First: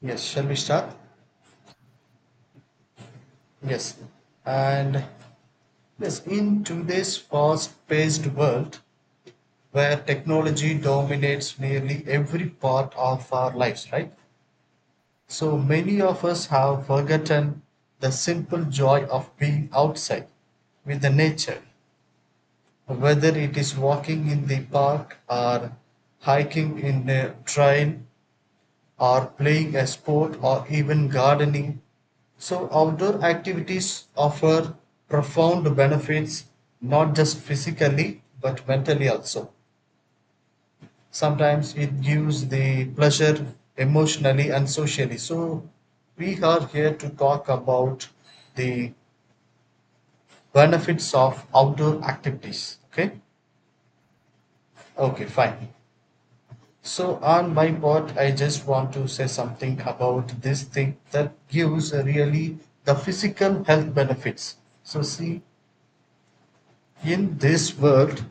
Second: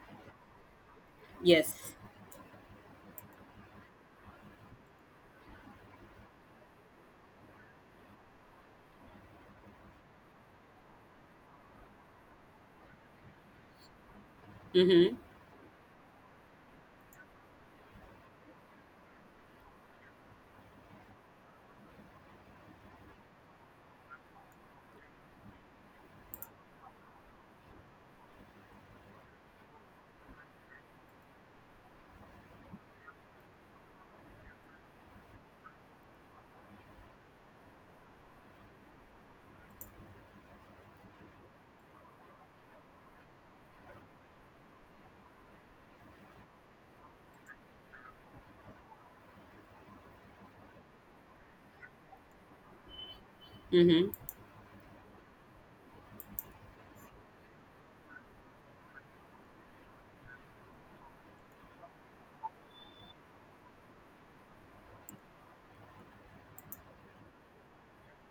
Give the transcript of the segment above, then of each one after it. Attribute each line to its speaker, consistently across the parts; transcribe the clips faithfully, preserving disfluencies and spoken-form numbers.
Speaker 1: Yes, shall we start?
Speaker 2: Yes.
Speaker 1: Yes. And yes, in today's fast paced world where technology dominates nearly every part of our lives, right?
Speaker 2: Mm-hmm.
Speaker 1: So many of us have forgotten the simple joy of being outside with the nature, whether it is walking in the park or hiking in a trail or playing a sport or even gardening. So, outdoor activities offer profound benefits not just physically but mentally also. Sometimes it gives the pleasure emotionally and socially. So, we are here to talk about the benefits of outdoor activities. Okay,
Speaker 2: Mm-hmm.
Speaker 1: okay, fine. So, on my part, I just want to say something about this thing that gives really the physical health benefits. So, see, in this world,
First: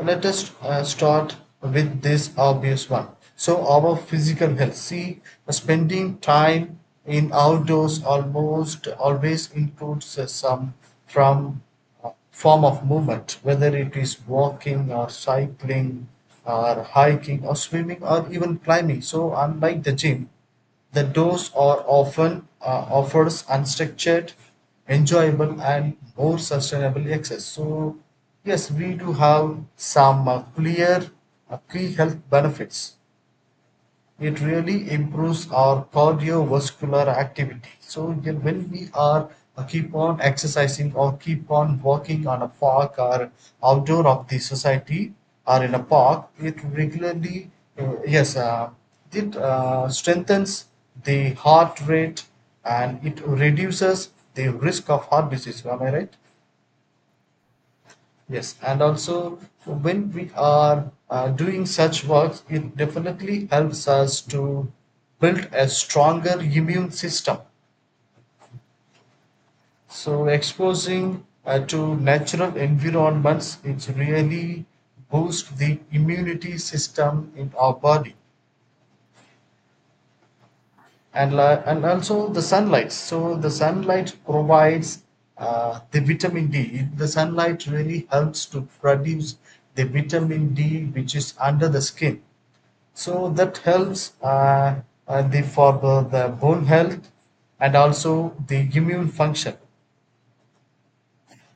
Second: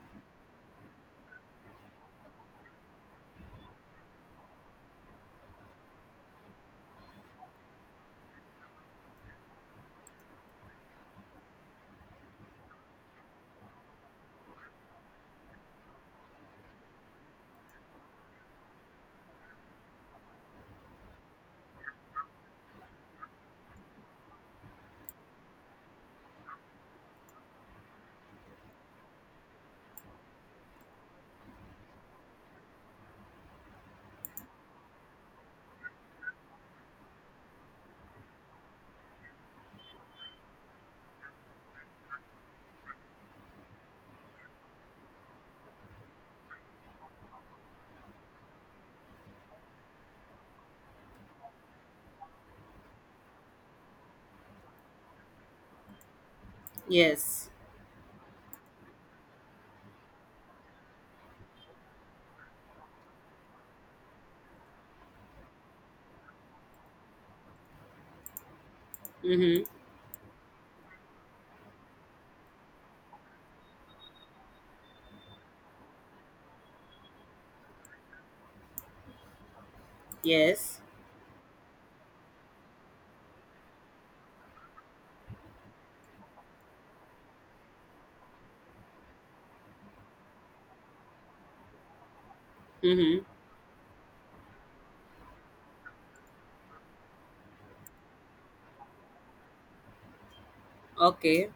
Speaker 1: let us uh, start with this obvious one. So, our physical health. See, spending time in outdoors almost always includes uh, some from uh, form of movement, whether it is walking or cycling or hiking or swimming or even climbing. So, unlike the gym, the doors are often uh, offers unstructured, enjoyable, and more sustainable access. So, yes, we do have some uh, clear uh, key health benefits. It really improves our cardiovascular activity. So yeah, when we are uh, keep on exercising or keep on walking on a park or outdoor of the society or in a park it regularly, uh, yes uh, it uh, strengthens the heart rate and it reduces the risk of heart disease, am I right?
Speaker 2: Yes.
Speaker 1: Yes, and also when we are uh, doing such works, it definitely helps us to build a stronger immune system.
Speaker 2: Mm-hmm.
Speaker 1: So exposing uh, to natural environments, it really boosts the immunity system in our body,
Speaker 2: Yes.
Speaker 1: and li- and also the sunlight. So the sunlight provides uh, the vitamin D. The sunlight really helps to produce the vitamin D, which is under the skin,
Speaker 2: Mm-hmm.
Speaker 1: so that helps uh, uh, the for the, the bone health and also the immune function,
Speaker 2: Okay.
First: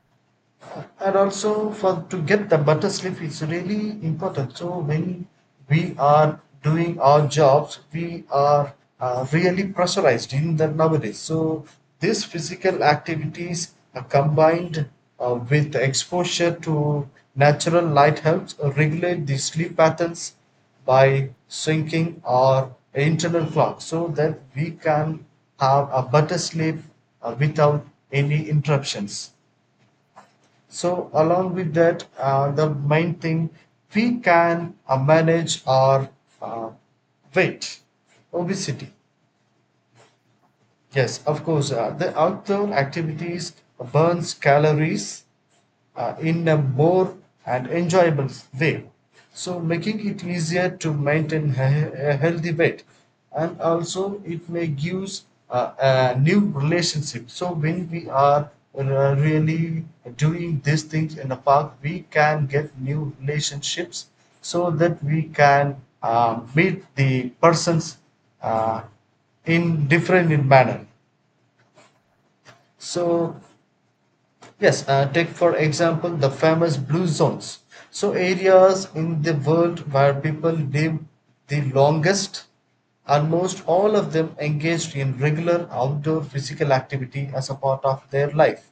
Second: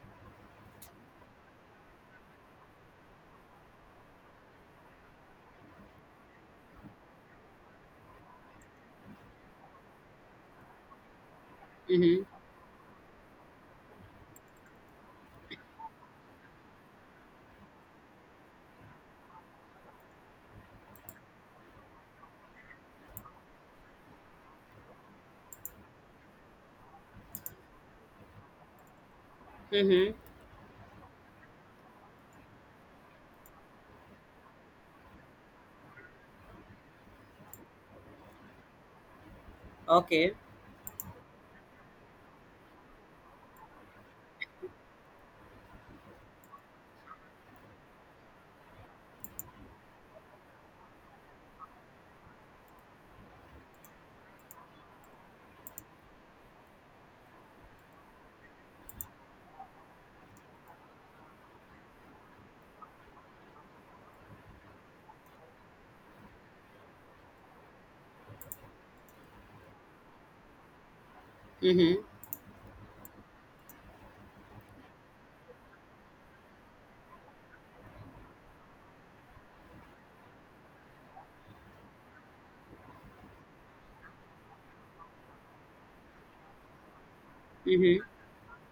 Speaker 1: and also for to get the better sleep is really important. So when we are doing our jobs we are uh, really pressurized in the nowadays, so these
Speaker 2: Mm-hmm.
Speaker 1: physical activities are combined uh, with exposure to natural light helps regulate the sleep patterns by syncing our internal clock so that we can have a better sleep uh, without any interruptions.
Speaker 2: Mm-hmm.
Speaker 1: So along with that, uh, the main thing we can uh, manage our uh, weight, obesity.
Speaker 2: Okay.
Speaker 1: Yes, of course, uh, the outdoor activities burns calories uh, in a more and enjoyable way, so making it easier to maintain he- a healthy weight, and also it may gives uh, a new relationship. So when we are uh, really doing these things in the park we can get new relationships so that we can uh, meet the persons uh, in different in manner.
Speaker 2: Mm-hmm.
Speaker 1: So yes, uh, take for example the famous blue zones. So, areas in the world where people live the longest, almost all of them engaged in regular outdoor physical activity as a part
Speaker 2: Mm-hmm.
Speaker 1: of their life.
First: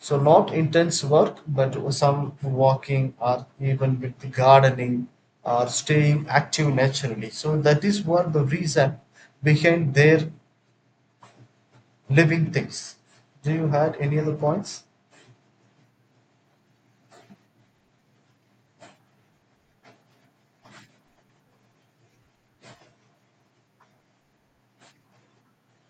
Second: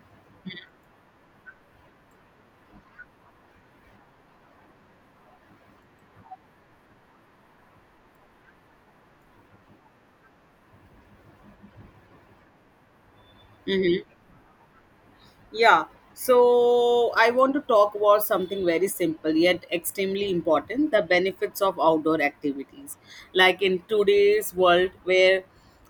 Speaker 1: So, not intense work, but some walking or even with gardening or staying active naturally. So, that is what the reason behind their living things. Do you had
Speaker 2: Mm-hmm.
Speaker 1: any other points?
Speaker 2: Yeah, so I want to talk about something very simple yet extremely important, the benefits of outdoor activities. Like, in today's world, where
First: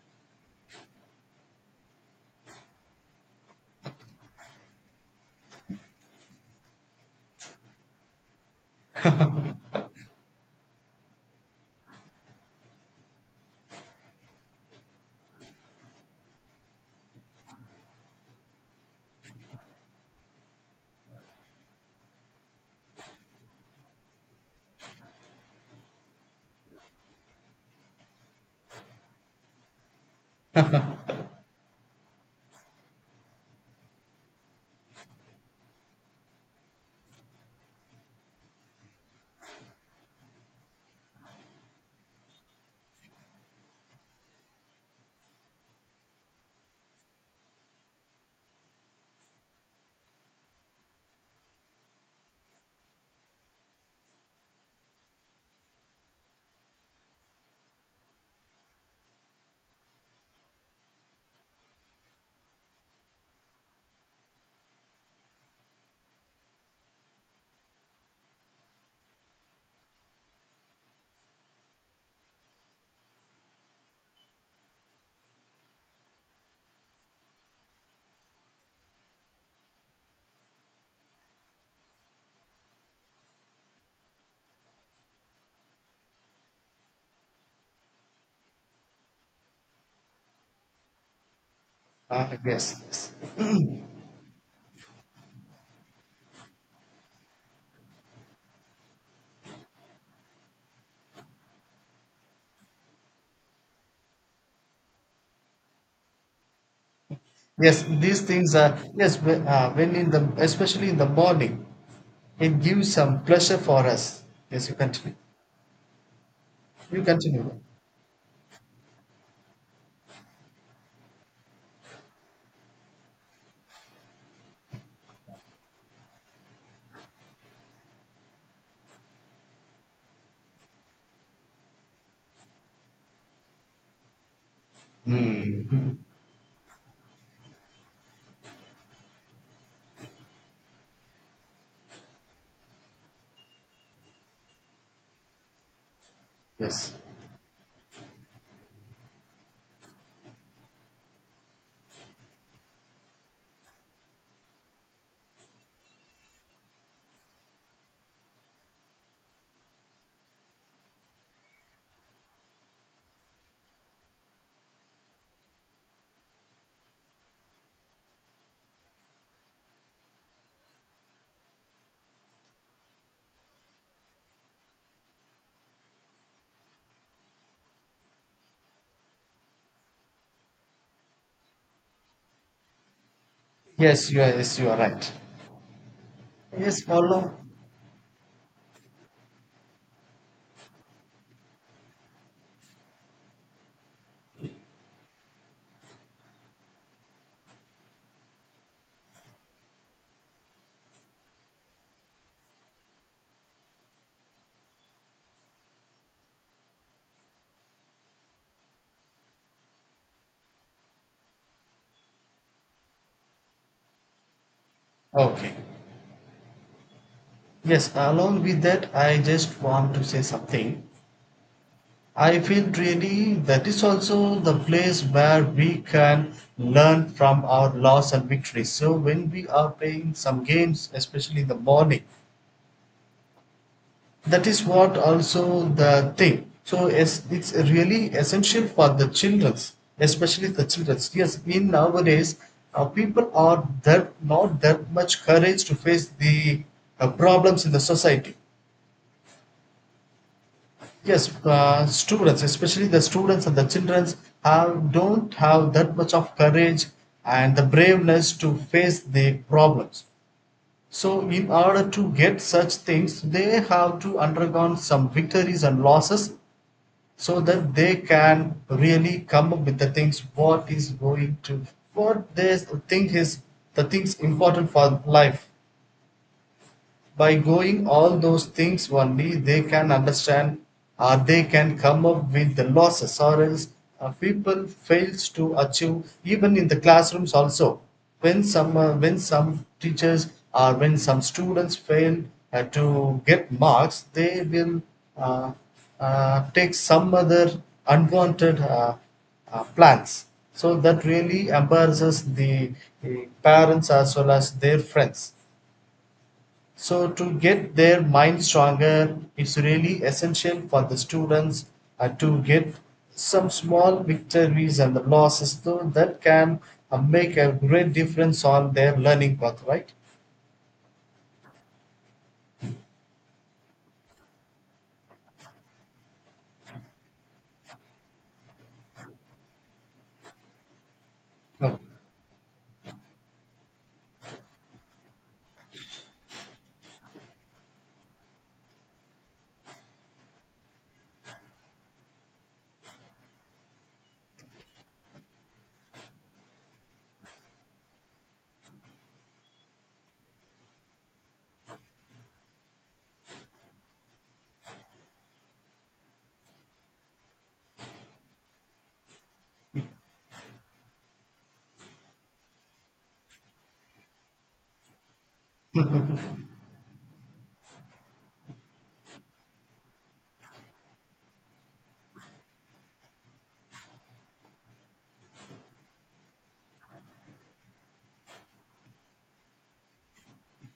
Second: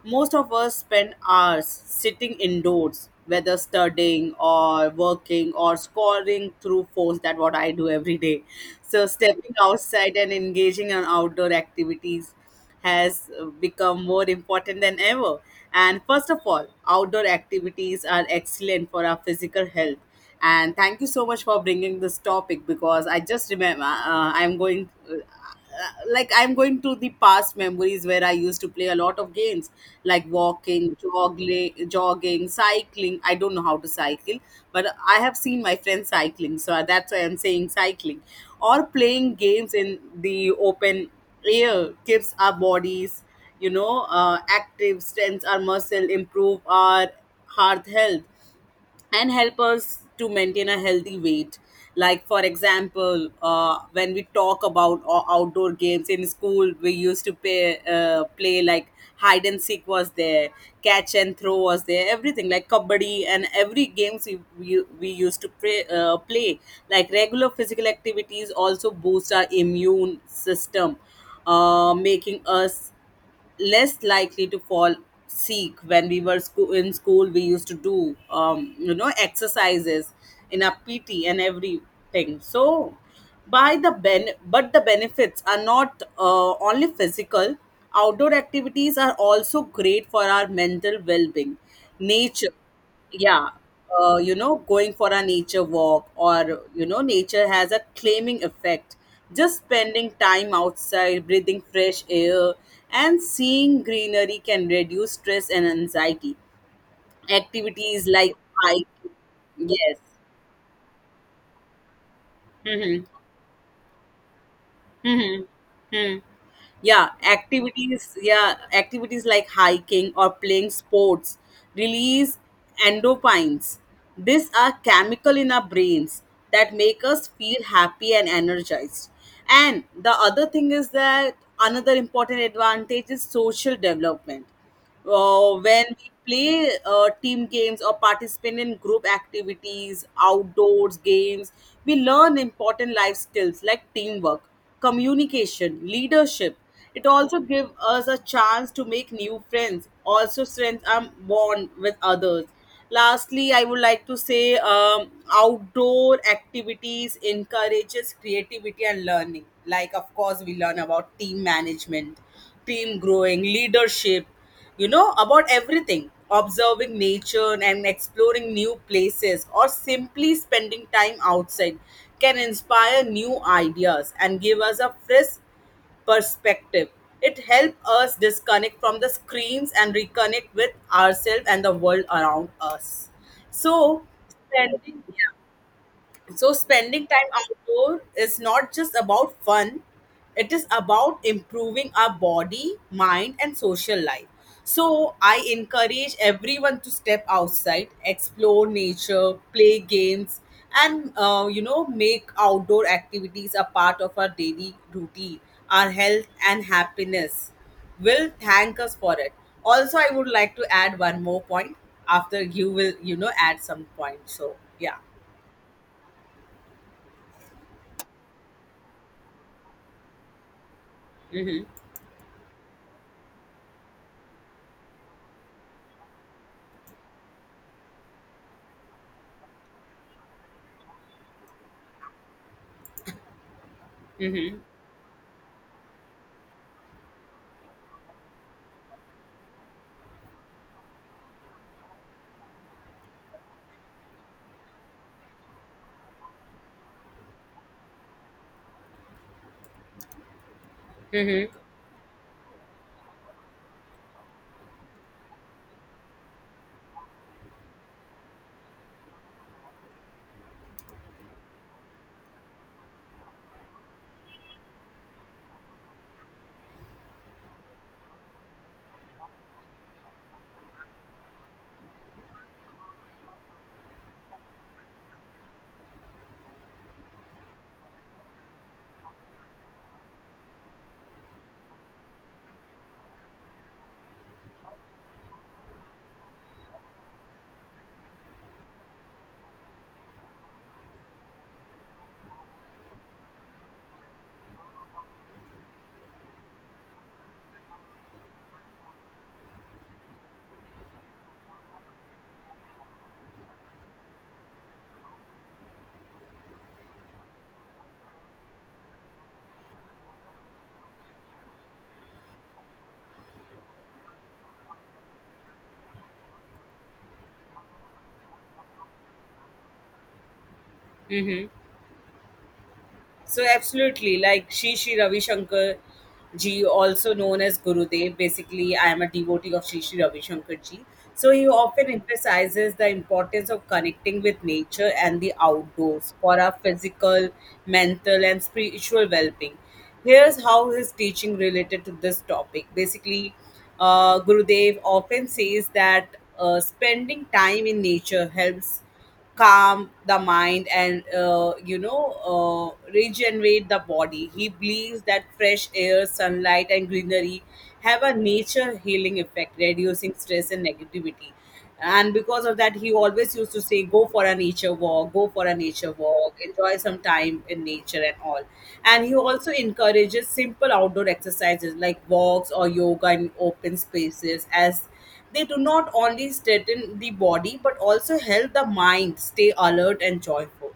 Speaker 2: most of us spend hours sitting indoors, whether studying or working or scoring through phones, that what I do every day. So, stepping outside and engaging in outdoor activities has become more important than ever. And first of all, outdoor activities are excellent for our physical health. And thank you so much for bringing this topic because I just remember uh, uh, I'm going uh, like I'm going to the past memories where I used to play a lot of games like walking, jogging, jogging, cycling. I don't know how to cycle, but I have seen my friends cycling, so that's why I'm saying cycling or playing games in the open air keeps our bodies you know uh, active, strengthens our muscle, improve our heart health and help us to maintain a healthy weight. Like, for example, uh, when we talk about o- outdoor games in school, we used to play, uh, play like hide and seek was there, catch and throw was there, everything like kabaddi and every games we, we, we used to play, uh, play. Like, regular physical activities also boost our immune system, uh, making us less likely to fall sick. When we were school in school, we used to do um, you know, exercises in our PT and everything. So by the ben but the benefits are not uh, only physical. Outdoor activities are also great for our mental well-being,
Speaker 1: Ah,
Speaker 2: nature,
Speaker 1: yes, yes.
Speaker 2: yeah. Uh, you know, going for a nature walk, or, you know, nature has a claiming effect. Just spending time outside, breathing fresh air, and seeing greenery can reduce stress and anxiety.
Speaker 1: Yes,
Speaker 2: Activities
Speaker 1: these
Speaker 2: like
Speaker 1: things are
Speaker 2: hiking.
Speaker 1: yes. wh- Uh, when
Speaker 2: Yes.
Speaker 1: in the especially in the morning, it gives
Speaker 2: Mm-hmm.
Speaker 1: some pleasure for us. Yes, you continue.
Speaker 2: Mm-hmm. Mm-hmm.
Speaker 1: You
Speaker 2: yeah
Speaker 1: continue.
Speaker 2: activities yeah activities like hiking or playing sports release endorphins. These are chemical in our brains that make us feel happy and energized. And the other thing is that another important advantage is social development. Uh, when
Speaker 1: Hmm.
Speaker 2: we play uh, team games or participate in group activities, outdoors games, we learn important life skills like teamwork, communication, leadership.
Speaker 1: Yes.
Speaker 2: It also gives us a chance to make new friends, also strengthens our bond with others. Lastly, I would like to say, um, outdoor activities encourages creativity and learning. Like, of course, we learn about team management, team growing, leadership, you know, about everything. Observing nature and exploring new places or simply spending time outside can inspire new ideas and give us a fresh perspective. It helps us disconnect from the screens and reconnect with ourselves and the world around us. so
Speaker 1: Yes, you are. Yes, you are
Speaker 2: spending
Speaker 1: right.
Speaker 2: yeah. So
Speaker 1: Yes,
Speaker 2: spending time
Speaker 1: along.
Speaker 2: outdoor is not just about fun, it is about improving our body, mind and social life. So I encourage everyone to step outside, explore nature, play games, and uh, you know, make outdoor activities a part of our daily routine. Our health and happiness will thank us for it. Also, I would like to add one more point after you will, you know, add some point. So yeah.
Speaker 1: Okay. Yes, along with that, I just want to say something.
Speaker 2: Mhm.
Speaker 1: I feel really that is also the place where we can learn from our loss and victories. So when we are playing some games, especially in the morning, that
Speaker 2: Mm-hmm.
Speaker 1: is what also the thing, so it's, it's really essential for the childrens, especially the childrens. Yes, in nowadays uh, people are that not that much courage to face the uh, problems in the society. Yes,
Speaker 2: Mm-hmm.
Speaker 1: uh, students, especially the students and the childrens, have don't have that much of courage and the braveness to face the problems. So in order to get such things they have to undergo some victories and losses so that they can really come up with the things what is going to what they think is the things important for life. By going all those things only they can understand or they can come up with the losses, or else uh, people fails to achieve even in the classrooms also. When some uh, when some teachers or when some students fail uh, to get marks, they will uh, uh, take some other unwanted uh, uh, plans, so that really embarrasses the uh, parents as well as their friends. So, to get their mind stronger, it's really essential for the students uh, to get some small victories and the losses, so that can uh, make a great difference on their learning path, right?
Speaker 2: Mm-hmm. So absolutely, like Shri Shri Ravi Shankar ji, also known as Gurudev. Basically, I am a devotee of Shri Shri Ravi Shankar ji. So he
Speaker 1: No.
Speaker 2: often emphasizes the importance of connecting with nature and the outdoors for our physical, mental, and spiritual well-being. Here's how his teaching related to this topic. Basically, uh, Gurudev often says that uh, spending time in nature helps calm the mind and, uh, you know, uh, regenerate the body. He believes that fresh air, sunlight and greenery have a nature healing effect, reducing stress and negativity. And because of that, he always used to say, go for a nature walk, go for a nature walk, enjoy some time in nature and all. And he also encourages simple outdoor exercises like walks or yoga in open spaces, as they do not only strengthen the body but also help the mind stay alert and joyful.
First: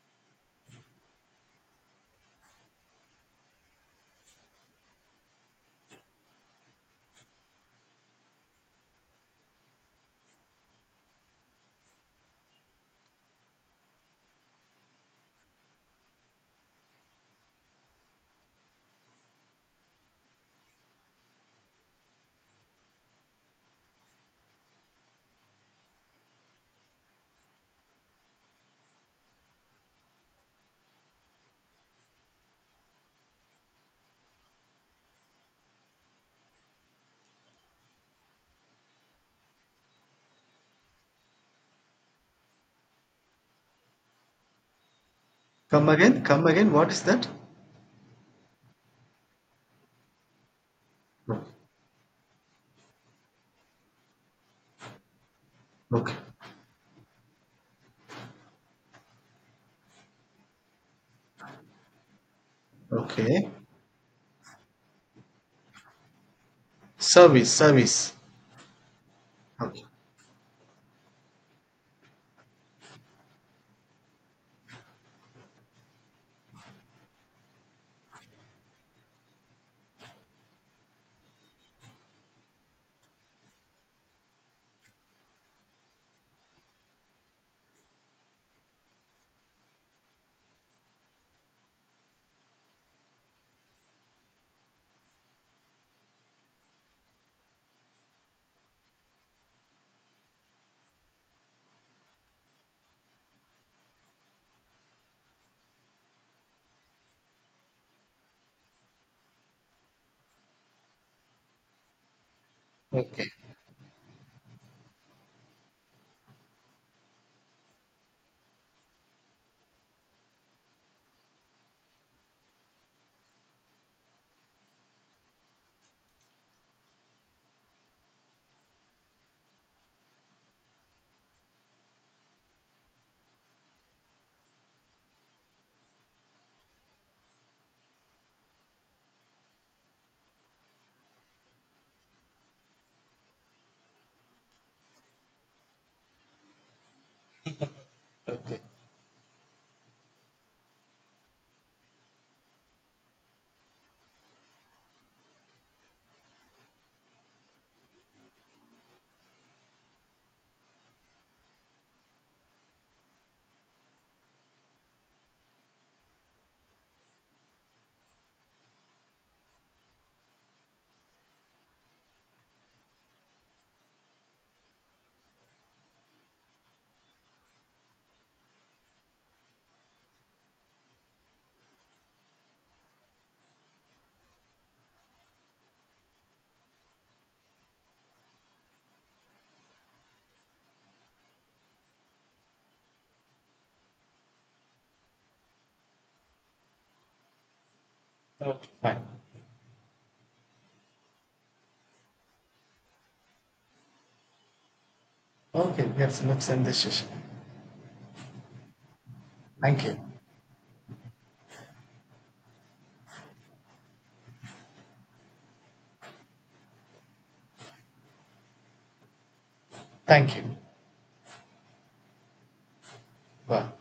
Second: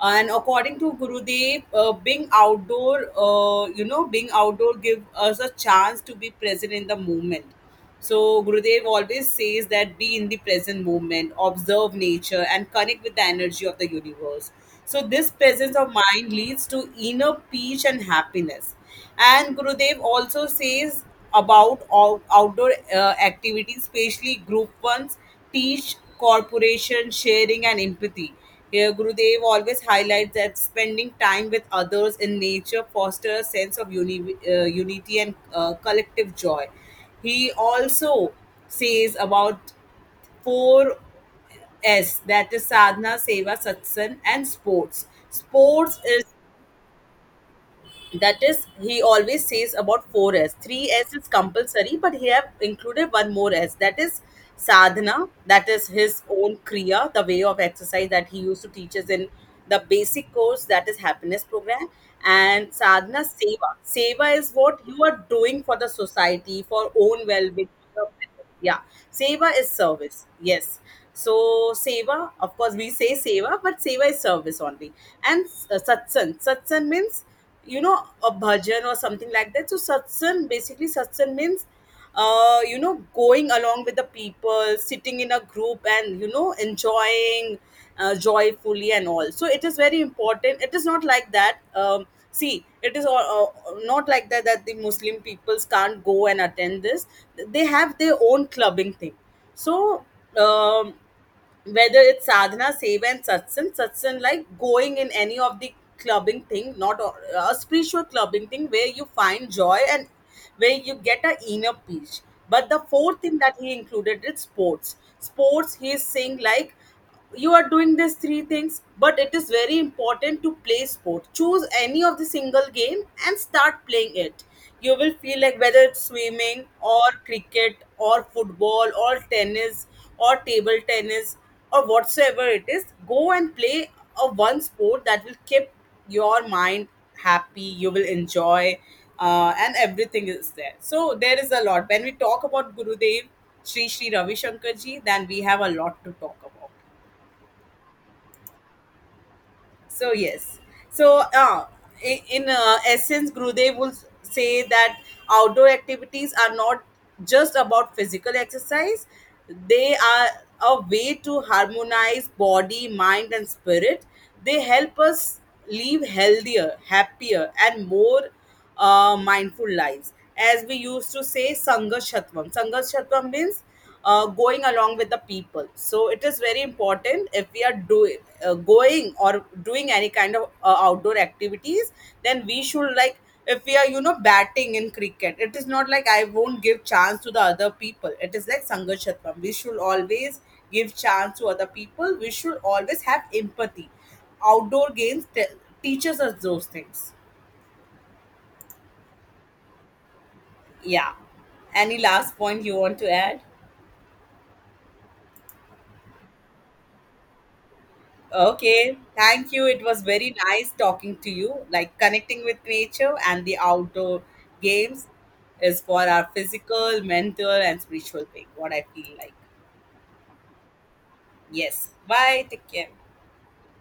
Speaker 2: And according to Gurudev, uh, being outdoor, uh, you know, being outdoor give us a chance to be present in the moment. So Gurudev always says that be in the present moment, observe nature, and connect with the energy of the universe. So this presence of mind leads to inner peace and happiness. And Gurudev also says about all outdoor uh, activities, especially group ones, teach corporation, sharing and empathy. Here, Gurudev always highlights that spending time with others in nature fosters a sense of uni- uh, unity and uh, collective joy. He also says about four S, that is sadhana, seva, satsang, and sports.
Speaker 1: Come
Speaker 2: Sports
Speaker 1: again,
Speaker 2: is,
Speaker 1: come again. What is that?
Speaker 2: that is, he always says about four S. Three S is
Speaker 1: No.
Speaker 2: compulsory, but he have included one more S. That is sadhana. That is
Speaker 1: Okay.
Speaker 2: his own kriya, the way of exercise that he used to teach us in the basic course, that is happiness program. And sadhana,
Speaker 1: Okay.
Speaker 2: seva. Seva is what you are doing for the society, for own
Speaker 1: Service,
Speaker 2: well-being.
Speaker 1: service.
Speaker 2: Yeah. Seva is
Speaker 1: Okay.
Speaker 2: service. Yes. So seva, of course, we say seva, but seva is service only. And uh, satsang. Satsang means, you know, a bhajan or something like that. So satsang, basically satsang means, uh, you know, going along with the people, sitting in a group and, you know, enjoying uh, joyfully and all. So it is very important. It is not like that, um, see, it is all, uh, not like that, that the muslim peoples can't go and attend this. They have their own clubbing thing. So, um, whether it's sadhana, seva, and satsang, satsang like going in any of the clubbing thing, not a, a spiritual clubbing thing where you find joy and where you get a inner peace. But the fourth
Speaker 1: Okay.
Speaker 2: thing that he included is sports. Sports, he is saying, like, you are doing these three things, but it is very important to play sport. Choose any of the single game and start playing it. You will feel like, whether it's swimming or cricket or football or tennis or table tennis or whatsoever it is, go and play a one sport. That will keep your mind happy. You will enjoy, uh, and everything is there. So there is a lot. When we talk about Gurudev Sri Sri Ravi Shankar ji, then we have a lot to talk about. So yes, so uh, i- in uh, essence, Gurudev will say that outdoor activities are not just about physical exercise; they are a way to harmonize body, mind, and spirit. They help us live healthier, happier, and more, uh, mindful lives. As we used to say, Sangashatvam. Sangashatvam means, uh, going along with the people. So it is very important, if we are doing, uh, going or doing any kind of uh, outdoor activities, then we should, like, if we are, you know, batting in cricket. It is not like I won't give chance to the other people. It is like Sangashatvam. We should always give chance to other people. We should always have empathy. Outdoor games te- teaches us those things.
Speaker 1: Okay, fine.
Speaker 2: Yeah. Any last point you want to add?
Speaker 1: Okay. Yes. Let's end this session.
Speaker 2: Okay. Thank you.
Speaker 1: Thank
Speaker 2: It
Speaker 1: you.
Speaker 2: was very nice talking to you. Like connecting with nature and the outdoor games is for our physical, mental, and spiritual being. What I feel like.
Speaker 1: Thank you.
Speaker 2: Yes. Bye. Take care.
Speaker 1: Well,